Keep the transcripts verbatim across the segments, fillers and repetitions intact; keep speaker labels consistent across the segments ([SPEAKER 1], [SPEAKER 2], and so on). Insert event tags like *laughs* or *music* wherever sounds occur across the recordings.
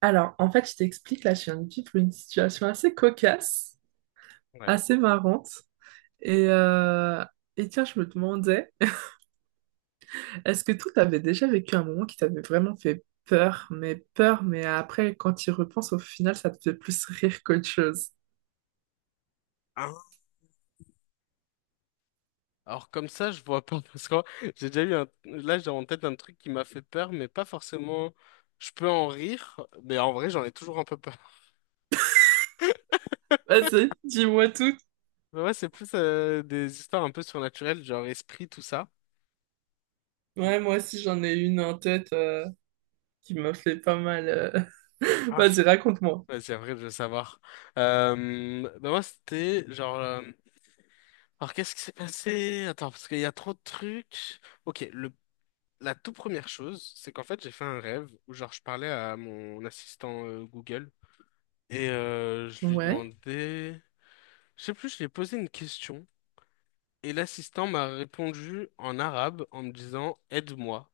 [SPEAKER 1] Alors, en fait, je t'explique, là, je viens de vivre une situation assez cocasse,
[SPEAKER 2] Ouais.
[SPEAKER 1] assez marrante. Et, euh, et tiens, je me demandais, *laughs* est-ce que toi, t'avais déjà vécu un moment qui t'avait vraiment fait peur, mais peur, mais après, quand tu y repenses, au final, ça te fait plus rire qu'autre chose?
[SPEAKER 2] Hein. Alors comme ça, je vois pas *laughs* parce que j'ai déjà eu un... Là, j'ai en tête un truc qui m'a fait peur, mais pas forcément... Je peux en rire, mais en vrai, j'en ai toujours un peu peur. *laughs*
[SPEAKER 1] Vas-y, dis-moi tout.
[SPEAKER 2] Mais ouais, c'est plus euh, des histoires un peu surnaturelles, genre esprit, tout ça. Ou-
[SPEAKER 1] Ouais, moi aussi, j'en ai une en tête euh, qui m'a fait pas mal. euh. *laughs*
[SPEAKER 2] Ah, je...
[SPEAKER 1] Vas-y, raconte-moi.
[SPEAKER 2] ouais, c'est vrai, je veux savoir. Euh... Bah moi, c'était genre... euh, alors, qu'est-ce qui s'est passé? Attends, parce qu'il y a trop de trucs. Ok, le... la toute première chose, c'est qu'en fait, j'ai fait un rêve où genre je parlais à mon assistant euh, Google. Et euh, je lui
[SPEAKER 1] Ouais.
[SPEAKER 2] demandais, je sais plus, je lui ai posé une question et l'assistant m'a répondu en arabe en me disant aide-moi.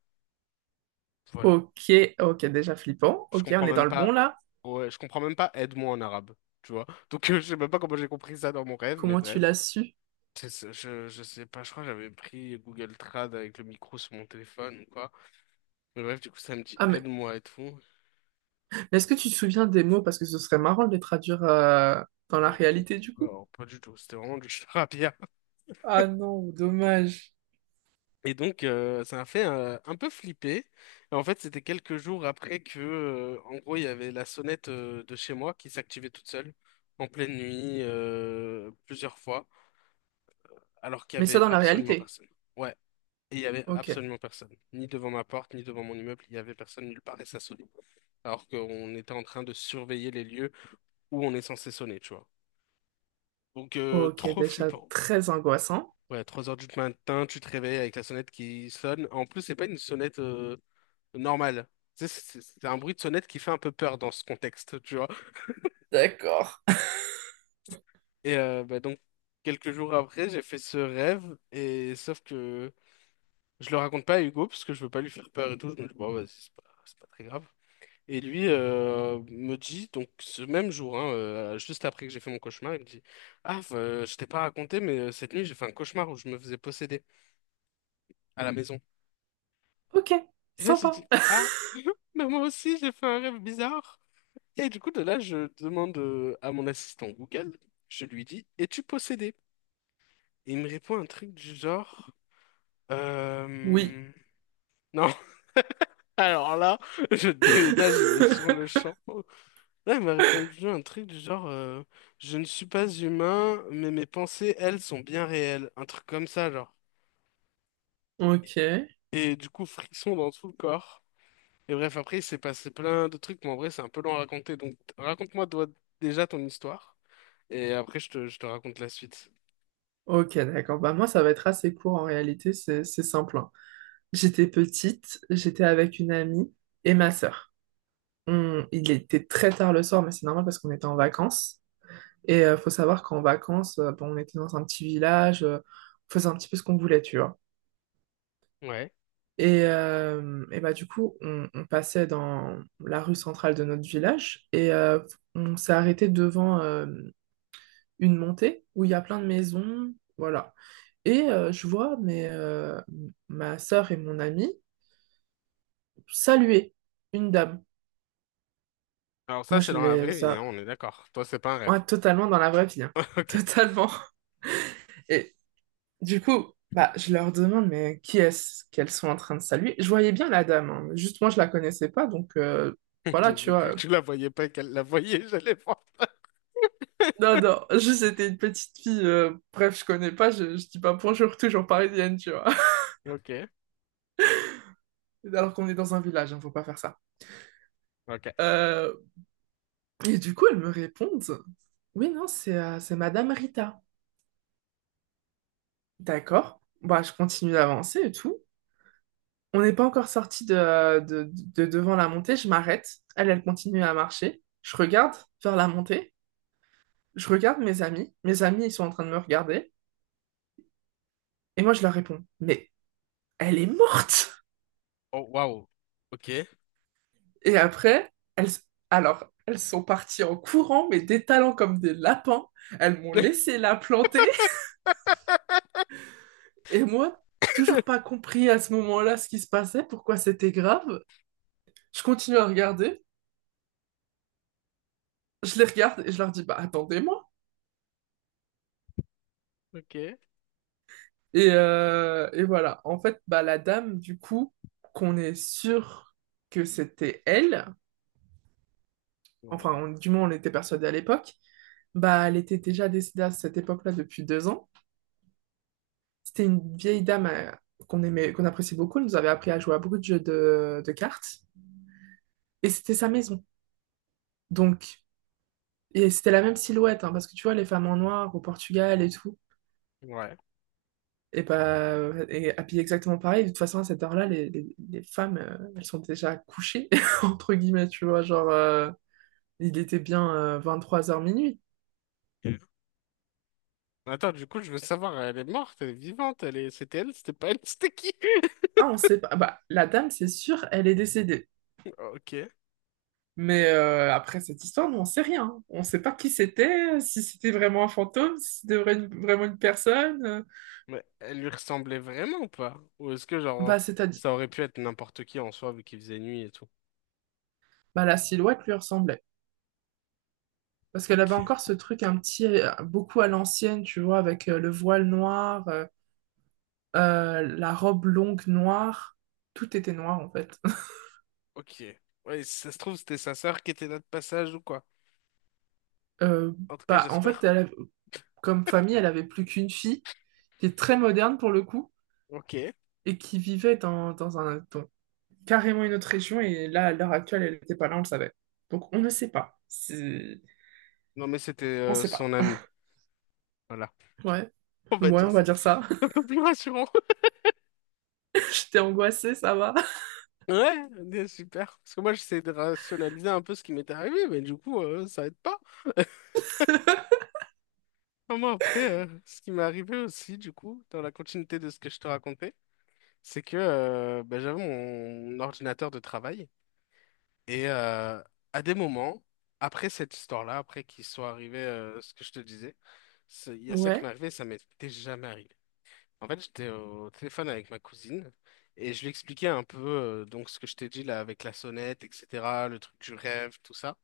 [SPEAKER 2] Voilà.
[SPEAKER 1] Ok, ok, déjà flippant.
[SPEAKER 2] Je
[SPEAKER 1] Ok, on
[SPEAKER 2] comprends
[SPEAKER 1] est dans
[SPEAKER 2] même
[SPEAKER 1] le bon,
[SPEAKER 2] pas.
[SPEAKER 1] là.
[SPEAKER 2] Ouais, je comprends même pas aide-moi en arabe, tu vois. Donc euh, je sais même pas comment j'ai compris ça dans mon rêve, mais
[SPEAKER 1] Comment tu
[SPEAKER 2] bref.
[SPEAKER 1] l'as su?
[SPEAKER 2] C'est ça. Je, je sais pas, je crois que j'avais pris Google Trad avec le micro sur mon téléphone ou quoi. Mais bref, du coup, ça me dit
[SPEAKER 1] Ah mais.
[SPEAKER 2] aide-moi et tout.
[SPEAKER 1] Est-ce que tu te souviens des mots? Parce que ce serait marrant de les traduire euh, dans
[SPEAKER 2] Ah
[SPEAKER 1] la
[SPEAKER 2] non, pff,
[SPEAKER 1] réalité du coup.
[SPEAKER 2] non, pas du tout, c'était vraiment du *laughs* charabia.
[SPEAKER 1] Ah non, dommage.
[SPEAKER 2] Et donc, euh, ça m'a fait euh, un peu flipper. Et en fait, c'était quelques jours après que, euh, en gros, il y avait la sonnette euh, de chez moi qui s'activait toute seule en pleine nuit euh, plusieurs fois, alors qu'il y
[SPEAKER 1] Mais ça
[SPEAKER 2] avait
[SPEAKER 1] dans la
[SPEAKER 2] absolument
[SPEAKER 1] réalité.
[SPEAKER 2] personne. Ouais, et il y avait
[SPEAKER 1] Ok.
[SPEAKER 2] absolument personne, ni devant ma porte, ni devant mon immeuble. Il y avait personne nulle part et ça sonnait. Alors qu'on était en train de surveiller les lieux où on est censé sonner, tu vois. Donc, euh,
[SPEAKER 1] Ok,
[SPEAKER 2] trop
[SPEAKER 1] déjà
[SPEAKER 2] flippant.
[SPEAKER 1] très angoissant.
[SPEAKER 2] Ouais, trois heures du matin, tu te réveilles avec la sonnette qui sonne. En plus, c'est pas une sonnette euh, normal. Tu sais, C'est c'est un bruit de sonnette qui fait un peu peur dans ce contexte, tu vois.
[SPEAKER 1] D'accord.
[SPEAKER 2] Et euh, bah, donc, quelques jours après, j'ai fait ce rêve, et sauf que je le raconte pas à Hugo, parce que je veux pas lui faire peur et tout. Je me dis, bon, vas-y, c'est pas, c'est pas très grave. Et lui euh, me dit, donc ce même jour, hein, euh, juste après que j'ai fait mon cauchemar, il me dit, ah, euh, je t'ai pas raconté, mais euh, cette nuit, j'ai fait un cauchemar où je me faisais posséder à la maison.
[SPEAKER 1] Ok,
[SPEAKER 2] Et là, j'ai dit,
[SPEAKER 1] sympa.
[SPEAKER 2] ah,
[SPEAKER 1] *laughs*
[SPEAKER 2] *laughs* mais moi aussi, j'ai fait un rêve bizarre. Et du coup, de là, je demande euh, à mon assistant Google, je lui dis, es-tu possédé? Et il me répond un truc du genre,
[SPEAKER 1] Oui.
[SPEAKER 2] euh... non, *laughs* alors là, je déménage, mais sur le
[SPEAKER 1] *laughs*
[SPEAKER 2] champ. Là, il m'a répondu un truc du genre, euh, je ne suis pas humain, mais mes pensées, elles, sont bien réelles. Un truc comme ça, genre.
[SPEAKER 1] Ok.
[SPEAKER 2] Et du coup, frisson dans tout le corps. Et bref, après, il s'est passé plein de trucs, mais en vrai, c'est un peu long à raconter. Donc, raconte-moi toi, déjà ton histoire, et après, je te, je te raconte la suite.
[SPEAKER 1] Ok, d'accord. Bah moi, ça va être assez court en réalité, c'est c'est simple, hein. J'étais petite, j'étais avec une amie et ma sœur. On- il était très tard le soir, mais c'est normal parce qu'on était en vacances. Et euh, faut savoir qu'en vacances, euh, bon, on était dans un petit village, euh, on faisait un petit peu ce qu'on voulait, tu vois.
[SPEAKER 2] Ouais.
[SPEAKER 1] Et, euh, et bah, du coup, on, on passait dans la rue centrale de notre village et euh, on s'est arrêté devant euh, une montée où il y a plein de maisons, voilà. Et euh, je vois mes, euh, ma sœur et mon ami saluer une dame.
[SPEAKER 2] Alors ça,
[SPEAKER 1] Moi,
[SPEAKER 2] c'est
[SPEAKER 1] je
[SPEAKER 2] dans la vraie
[SPEAKER 1] les
[SPEAKER 2] vie, hein,
[SPEAKER 1] a...
[SPEAKER 2] on est d'accord. Toi, c'est pas un rêve.
[SPEAKER 1] Ouais, totalement dans la vraie vie, hein. *laughs*
[SPEAKER 2] *laughs* Ok.
[SPEAKER 1] Totalement. Et, du coup, bah, je leur demande, mais qui est-ce qu'elles sont en train de saluer? Je voyais bien la dame, hein, juste moi, je la connaissais pas, donc euh,
[SPEAKER 2] Ok,
[SPEAKER 1] voilà, tu
[SPEAKER 2] j'ai cru
[SPEAKER 1] vois.
[SPEAKER 2] que tu la voyais pas et qu'elle la voyait, j'allais voir.
[SPEAKER 1] Non,
[SPEAKER 2] *laughs*
[SPEAKER 1] non, *laughs* juste c'était une petite fille, euh, bref, je connais pas, je, je dis pas bonjour, toujours parisienne, tu vois.
[SPEAKER 2] Ok.
[SPEAKER 1] *laughs* Alors qu'on est dans un village, hein, faut pas faire ça.
[SPEAKER 2] Ok.
[SPEAKER 1] Euh, et du coup, elles me répondent, oui, non, c'est euh, c'est Madame Rita. D'accord, bah, je continue d'avancer et tout. On n'est pas encore sorti de, de, de devant la montée, je m'arrête. Elle, elle continue à marcher. Je regarde vers la montée. Je regarde mes amis, mes amis ils sont en train de me regarder, et moi je leur réponds, mais elle est morte!
[SPEAKER 2] Oh, waouh. Ok.
[SPEAKER 1] Et après, elles, alors, elles sont parties en courant, mais détalant comme des lapins, elles m'ont
[SPEAKER 2] *laughs*
[SPEAKER 1] laissé la planter, *laughs* et moi, toujours pas compris à ce moment-là ce qui se passait, pourquoi c'était grave. Je continue à regarder, je les regarde et je leur dis, bah attendez-moi.
[SPEAKER 2] Ok.
[SPEAKER 1] Et, euh, et voilà, en fait, bah, la dame, du coup, qu'on est sûr que c'était elle,
[SPEAKER 2] Bon,
[SPEAKER 1] enfin,
[SPEAKER 2] ouais.
[SPEAKER 1] on- du moins on était persuadé à l'époque. Bah, elle était déjà décédée à cette époque-là depuis deux ans. C'était une vieille dame euh, qu'on aimait, qu'on appréciait beaucoup. Elle nous avait appris à jouer à beaucoup de jeux de, de cartes. Et c'était sa maison. Donc, et c'était la même silhouette, hein, parce que tu vois, les femmes en noir au Portugal et tout,
[SPEAKER 2] Ouais.
[SPEAKER 1] et bah, et habillées exactement pareil. De toute façon, à cette heure-là, les, les- les femmes, euh, elles sont déjà couchées, *laughs* entre guillemets, tu vois. Genre, euh, il était bien 23 heures minuit.
[SPEAKER 2] Ok. Attends, du coup, je veux savoir, elle est morte, elle est vivante, elle est... c'était elle, c'était pas elle, c'était qui? *laughs*
[SPEAKER 1] Ah, on sait pas. Bah, la dame, c'est sûr, elle est décédée.
[SPEAKER 2] Ok.
[SPEAKER 1] Mais euh, après cette histoire, nous, on sait rien. On ne sait pas qui c'était, si c'était vraiment un fantôme, si c'était vra- une- vraiment une personne. Euh,
[SPEAKER 2] Mais elle lui ressemblait vraiment ou pas? Ou est-ce que, genre,
[SPEAKER 1] Bah, c'est-à-dire,
[SPEAKER 2] ça aurait pu être n'importe qui en soi, vu qu'il faisait nuit et tout?
[SPEAKER 1] bah, la silhouette lui ressemblait. Parce qu'elle
[SPEAKER 2] Ok.
[SPEAKER 1] avait encore ce truc un petit, euh, beaucoup à l'ancienne, tu vois, avec euh, le voile noir, euh, euh, la robe longue noire. Tout était noir, en fait. *laughs*
[SPEAKER 2] Ok. Ouais, si ça se trouve, c'était sa sœur qui était là de passage ou quoi?
[SPEAKER 1] Euh,
[SPEAKER 2] En tout cas,
[SPEAKER 1] Bah, en fait,
[SPEAKER 2] j'espère.
[SPEAKER 1] elle avait- comme famille, elle avait plus qu'une fille, qui est très moderne pour le coup,
[SPEAKER 2] Ok.
[SPEAKER 1] et qui vivait dans, dans un, dans carrément une autre région et là, à l'heure actuelle, elle n'était pas là, on le savait. Donc on ne sait pas. C'est-
[SPEAKER 2] Non, mais c'était
[SPEAKER 1] On ne
[SPEAKER 2] euh,
[SPEAKER 1] sait
[SPEAKER 2] son
[SPEAKER 1] pas.
[SPEAKER 2] ami. Voilà.
[SPEAKER 1] Ouais,
[SPEAKER 2] *laughs* On va
[SPEAKER 1] ouais,
[SPEAKER 2] dire
[SPEAKER 1] on va
[SPEAKER 2] ça.
[SPEAKER 1] dire ça.
[SPEAKER 2] *laughs* Un peu plus rassurant. *laughs*
[SPEAKER 1] *laughs* J'étais angoissée, ça va.
[SPEAKER 2] Ouais, bien, super. Parce que moi, j'essaie de rationaliser un peu ce qui m'était arrivé, mais du coup, euh, ça aide pas.
[SPEAKER 1] *laughs*
[SPEAKER 2] Ah, moi, après, euh, ce qui m'est arrivé aussi, du coup, dans la continuité de ce que je te racontais, c'est que euh, bah, j'avais mon ordinateur de travail. Et euh, à des moments, après cette histoire-là, après qu'il soit arrivé euh, ce que je te disais, c'est- il y a ça qui m'est
[SPEAKER 1] Ouais.
[SPEAKER 2] arrivé, ça m'était jamais arrivé. En fait, j'étais au téléphone avec ma cousine et je lui expliquais un peu euh, donc ce que je t'ai dit là avec la sonnette, et cetera, le truc du rêve, tout ça.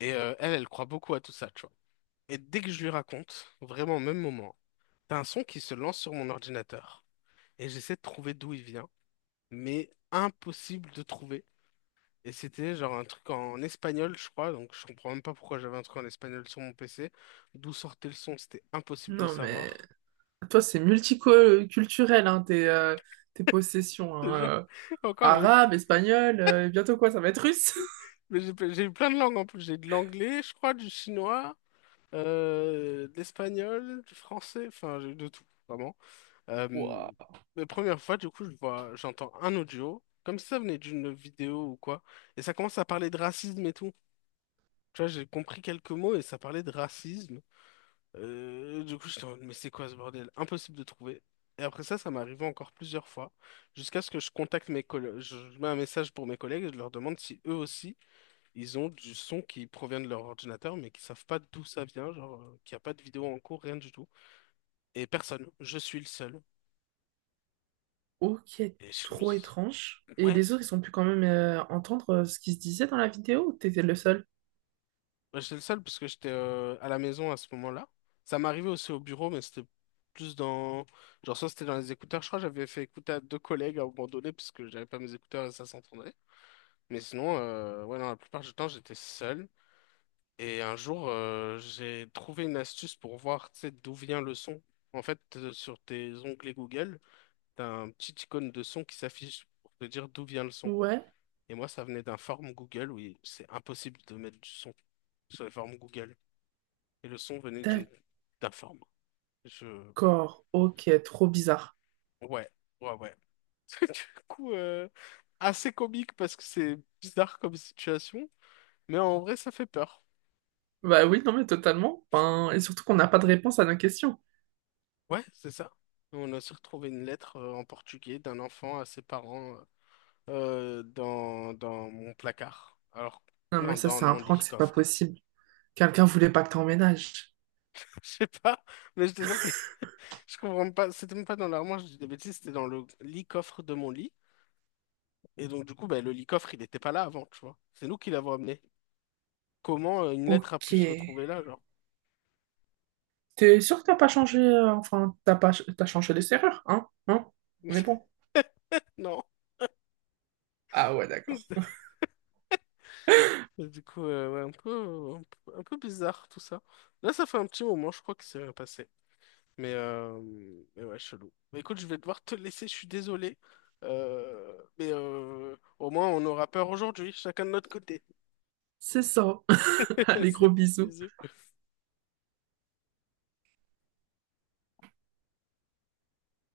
[SPEAKER 2] Et euh, elle, elle croit beaucoup à tout ça, tu vois. Et dès que je lui raconte, vraiment au même moment, t'as un son qui se lance sur mon ordinateur et j'essaie de trouver d'où il vient, mais impossible de trouver. Et c'était genre un truc en espagnol, je crois, donc je comprends même pas pourquoi j'avais un truc en espagnol sur mon P C. D'où sortait le son, c'était impossible de
[SPEAKER 1] Non, mais
[SPEAKER 2] savoir. *laughs*
[SPEAKER 1] toi, c'est multiculturel, hein, tes, euh, tes possessions,
[SPEAKER 2] Je te
[SPEAKER 1] hein,
[SPEAKER 2] jure
[SPEAKER 1] euh,
[SPEAKER 2] que encore,
[SPEAKER 1] arabe, espagnol, euh, et bientôt quoi, ça va être russe. *laughs*
[SPEAKER 2] mais j'ai j'ai eu plein de langues en plus. J'ai de l'anglais, je crois, du chinois, euh, de l'espagnol, du français, enfin, j'ai eu de tout, vraiment. Euh,
[SPEAKER 1] Waouh.
[SPEAKER 2] la première fois, du coup, je vois, j'entends un audio, comme si ça venait d'une vidéo ou quoi, et ça commence à parler de racisme et tout. Tu vois, j'ai compris quelques mots et ça parlait de racisme. Euh, du coup, je me mais c'est quoi ce bordel? Impossible de trouver. Et après ça, ça m'est arrivé encore plusieurs fois, jusqu'à ce que je contacte mes collègues, je je mets un message pour mes collègues et je leur demande si eux aussi ils ont du son qui provient de leur ordinateur, mais qui savent pas d'où ça vient, genre, euh, qu'il n'y a pas de vidéo en cours, rien du tout. Et personne, je suis le seul.
[SPEAKER 1] Ok,
[SPEAKER 2] Et je me
[SPEAKER 1] trop
[SPEAKER 2] dis,
[SPEAKER 1] étrange. Et
[SPEAKER 2] ouais,
[SPEAKER 1] les autres, ils ont pu quand même euh, entendre euh, ce qui se disait dans la vidéo ou t'étais le seul?
[SPEAKER 2] ouais, j'étais le seul parce que j'étais euh, à la maison à ce moment-là. Ça m'arrivait aussi au bureau, mais c'était plus dans. Genre, soit c'était dans les écouteurs, je crois que j'avais fait écouter à deux collègues à un moment donné, parce que j'avais pas mes écouteurs et ça s'entendait. Mais sinon, euh, ouais, non, la plupart du temps, j'étais seul. Et un jour, euh, j'ai trouvé une astuce pour voir, tu sais, d'où vient le son. En fait, euh, sur tes onglets Google, t'as un petit icône de son qui s'affiche pour te dire d'où vient le son.
[SPEAKER 1] Ouais.
[SPEAKER 2] Et moi, ça venait d'un form Google où il- c'est impossible de mettre du son sur les formes Google. Et le son venait d'une d'un form. Je...
[SPEAKER 1] D'accord, ok, trop bizarre.
[SPEAKER 2] ouais, ouais, ouais. *laughs* Du coup, euh, assez comique parce que c'est bizarre comme situation, mais en vrai, ça fait peur.
[SPEAKER 1] Bah oui, non mais totalement. Ben, et surtout qu'on n'a pas de réponse à nos questions.
[SPEAKER 2] Ouais, c'est ça. On a aussi retrouvé une lettre euh, en portugais d'un enfant à ses parents euh, dans, dans mon placard. Alors,
[SPEAKER 1] Non mais
[SPEAKER 2] non,
[SPEAKER 1] ça
[SPEAKER 2] dans
[SPEAKER 1] c'est un
[SPEAKER 2] mon
[SPEAKER 1] prank,
[SPEAKER 2] lit,
[SPEAKER 1] c'est pas
[SPEAKER 2] coffre.
[SPEAKER 1] possible. Quelqu'un voulait pas que t'emménages.
[SPEAKER 2] *laughs* Je sais pas, mais je te jure je comprends pas, c'était même pas dans l'armoire, je dis des bêtises, c'était dans le lit coffre de mon lit. Et donc, du coup, bah, le lit coffre, il n'était pas là avant, tu vois. C'est nous qui l'avons amené. Comment euh, une lettre a
[SPEAKER 1] Ok.
[SPEAKER 2] pu se retrouver là, genre?
[SPEAKER 1] T'es sûr que t'as pas changé, euh, enfin t'as pas, t'as changé les serrures, hein? Hein? On est bon.
[SPEAKER 2] *laughs* Non.
[SPEAKER 1] Ah ouais, d'accord.
[SPEAKER 2] *laughs* Et du coup, euh, ouais, un peu, un peu, un peu bizarre tout ça. Là, ça fait un petit moment, je crois que c'est rien passé. Mais, euh, mais ouais, chelou. Mais écoute, je vais devoir te laisser, je suis désolé. Euh, mais euh, au moins, on aura peur aujourd'hui, chacun de notre côté.
[SPEAKER 1] C'est ça. *laughs*
[SPEAKER 2] *laughs*
[SPEAKER 1] Allez, gros
[SPEAKER 2] C'est
[SPEAKER 1] bisous.
[SPEAKER 2] bisous.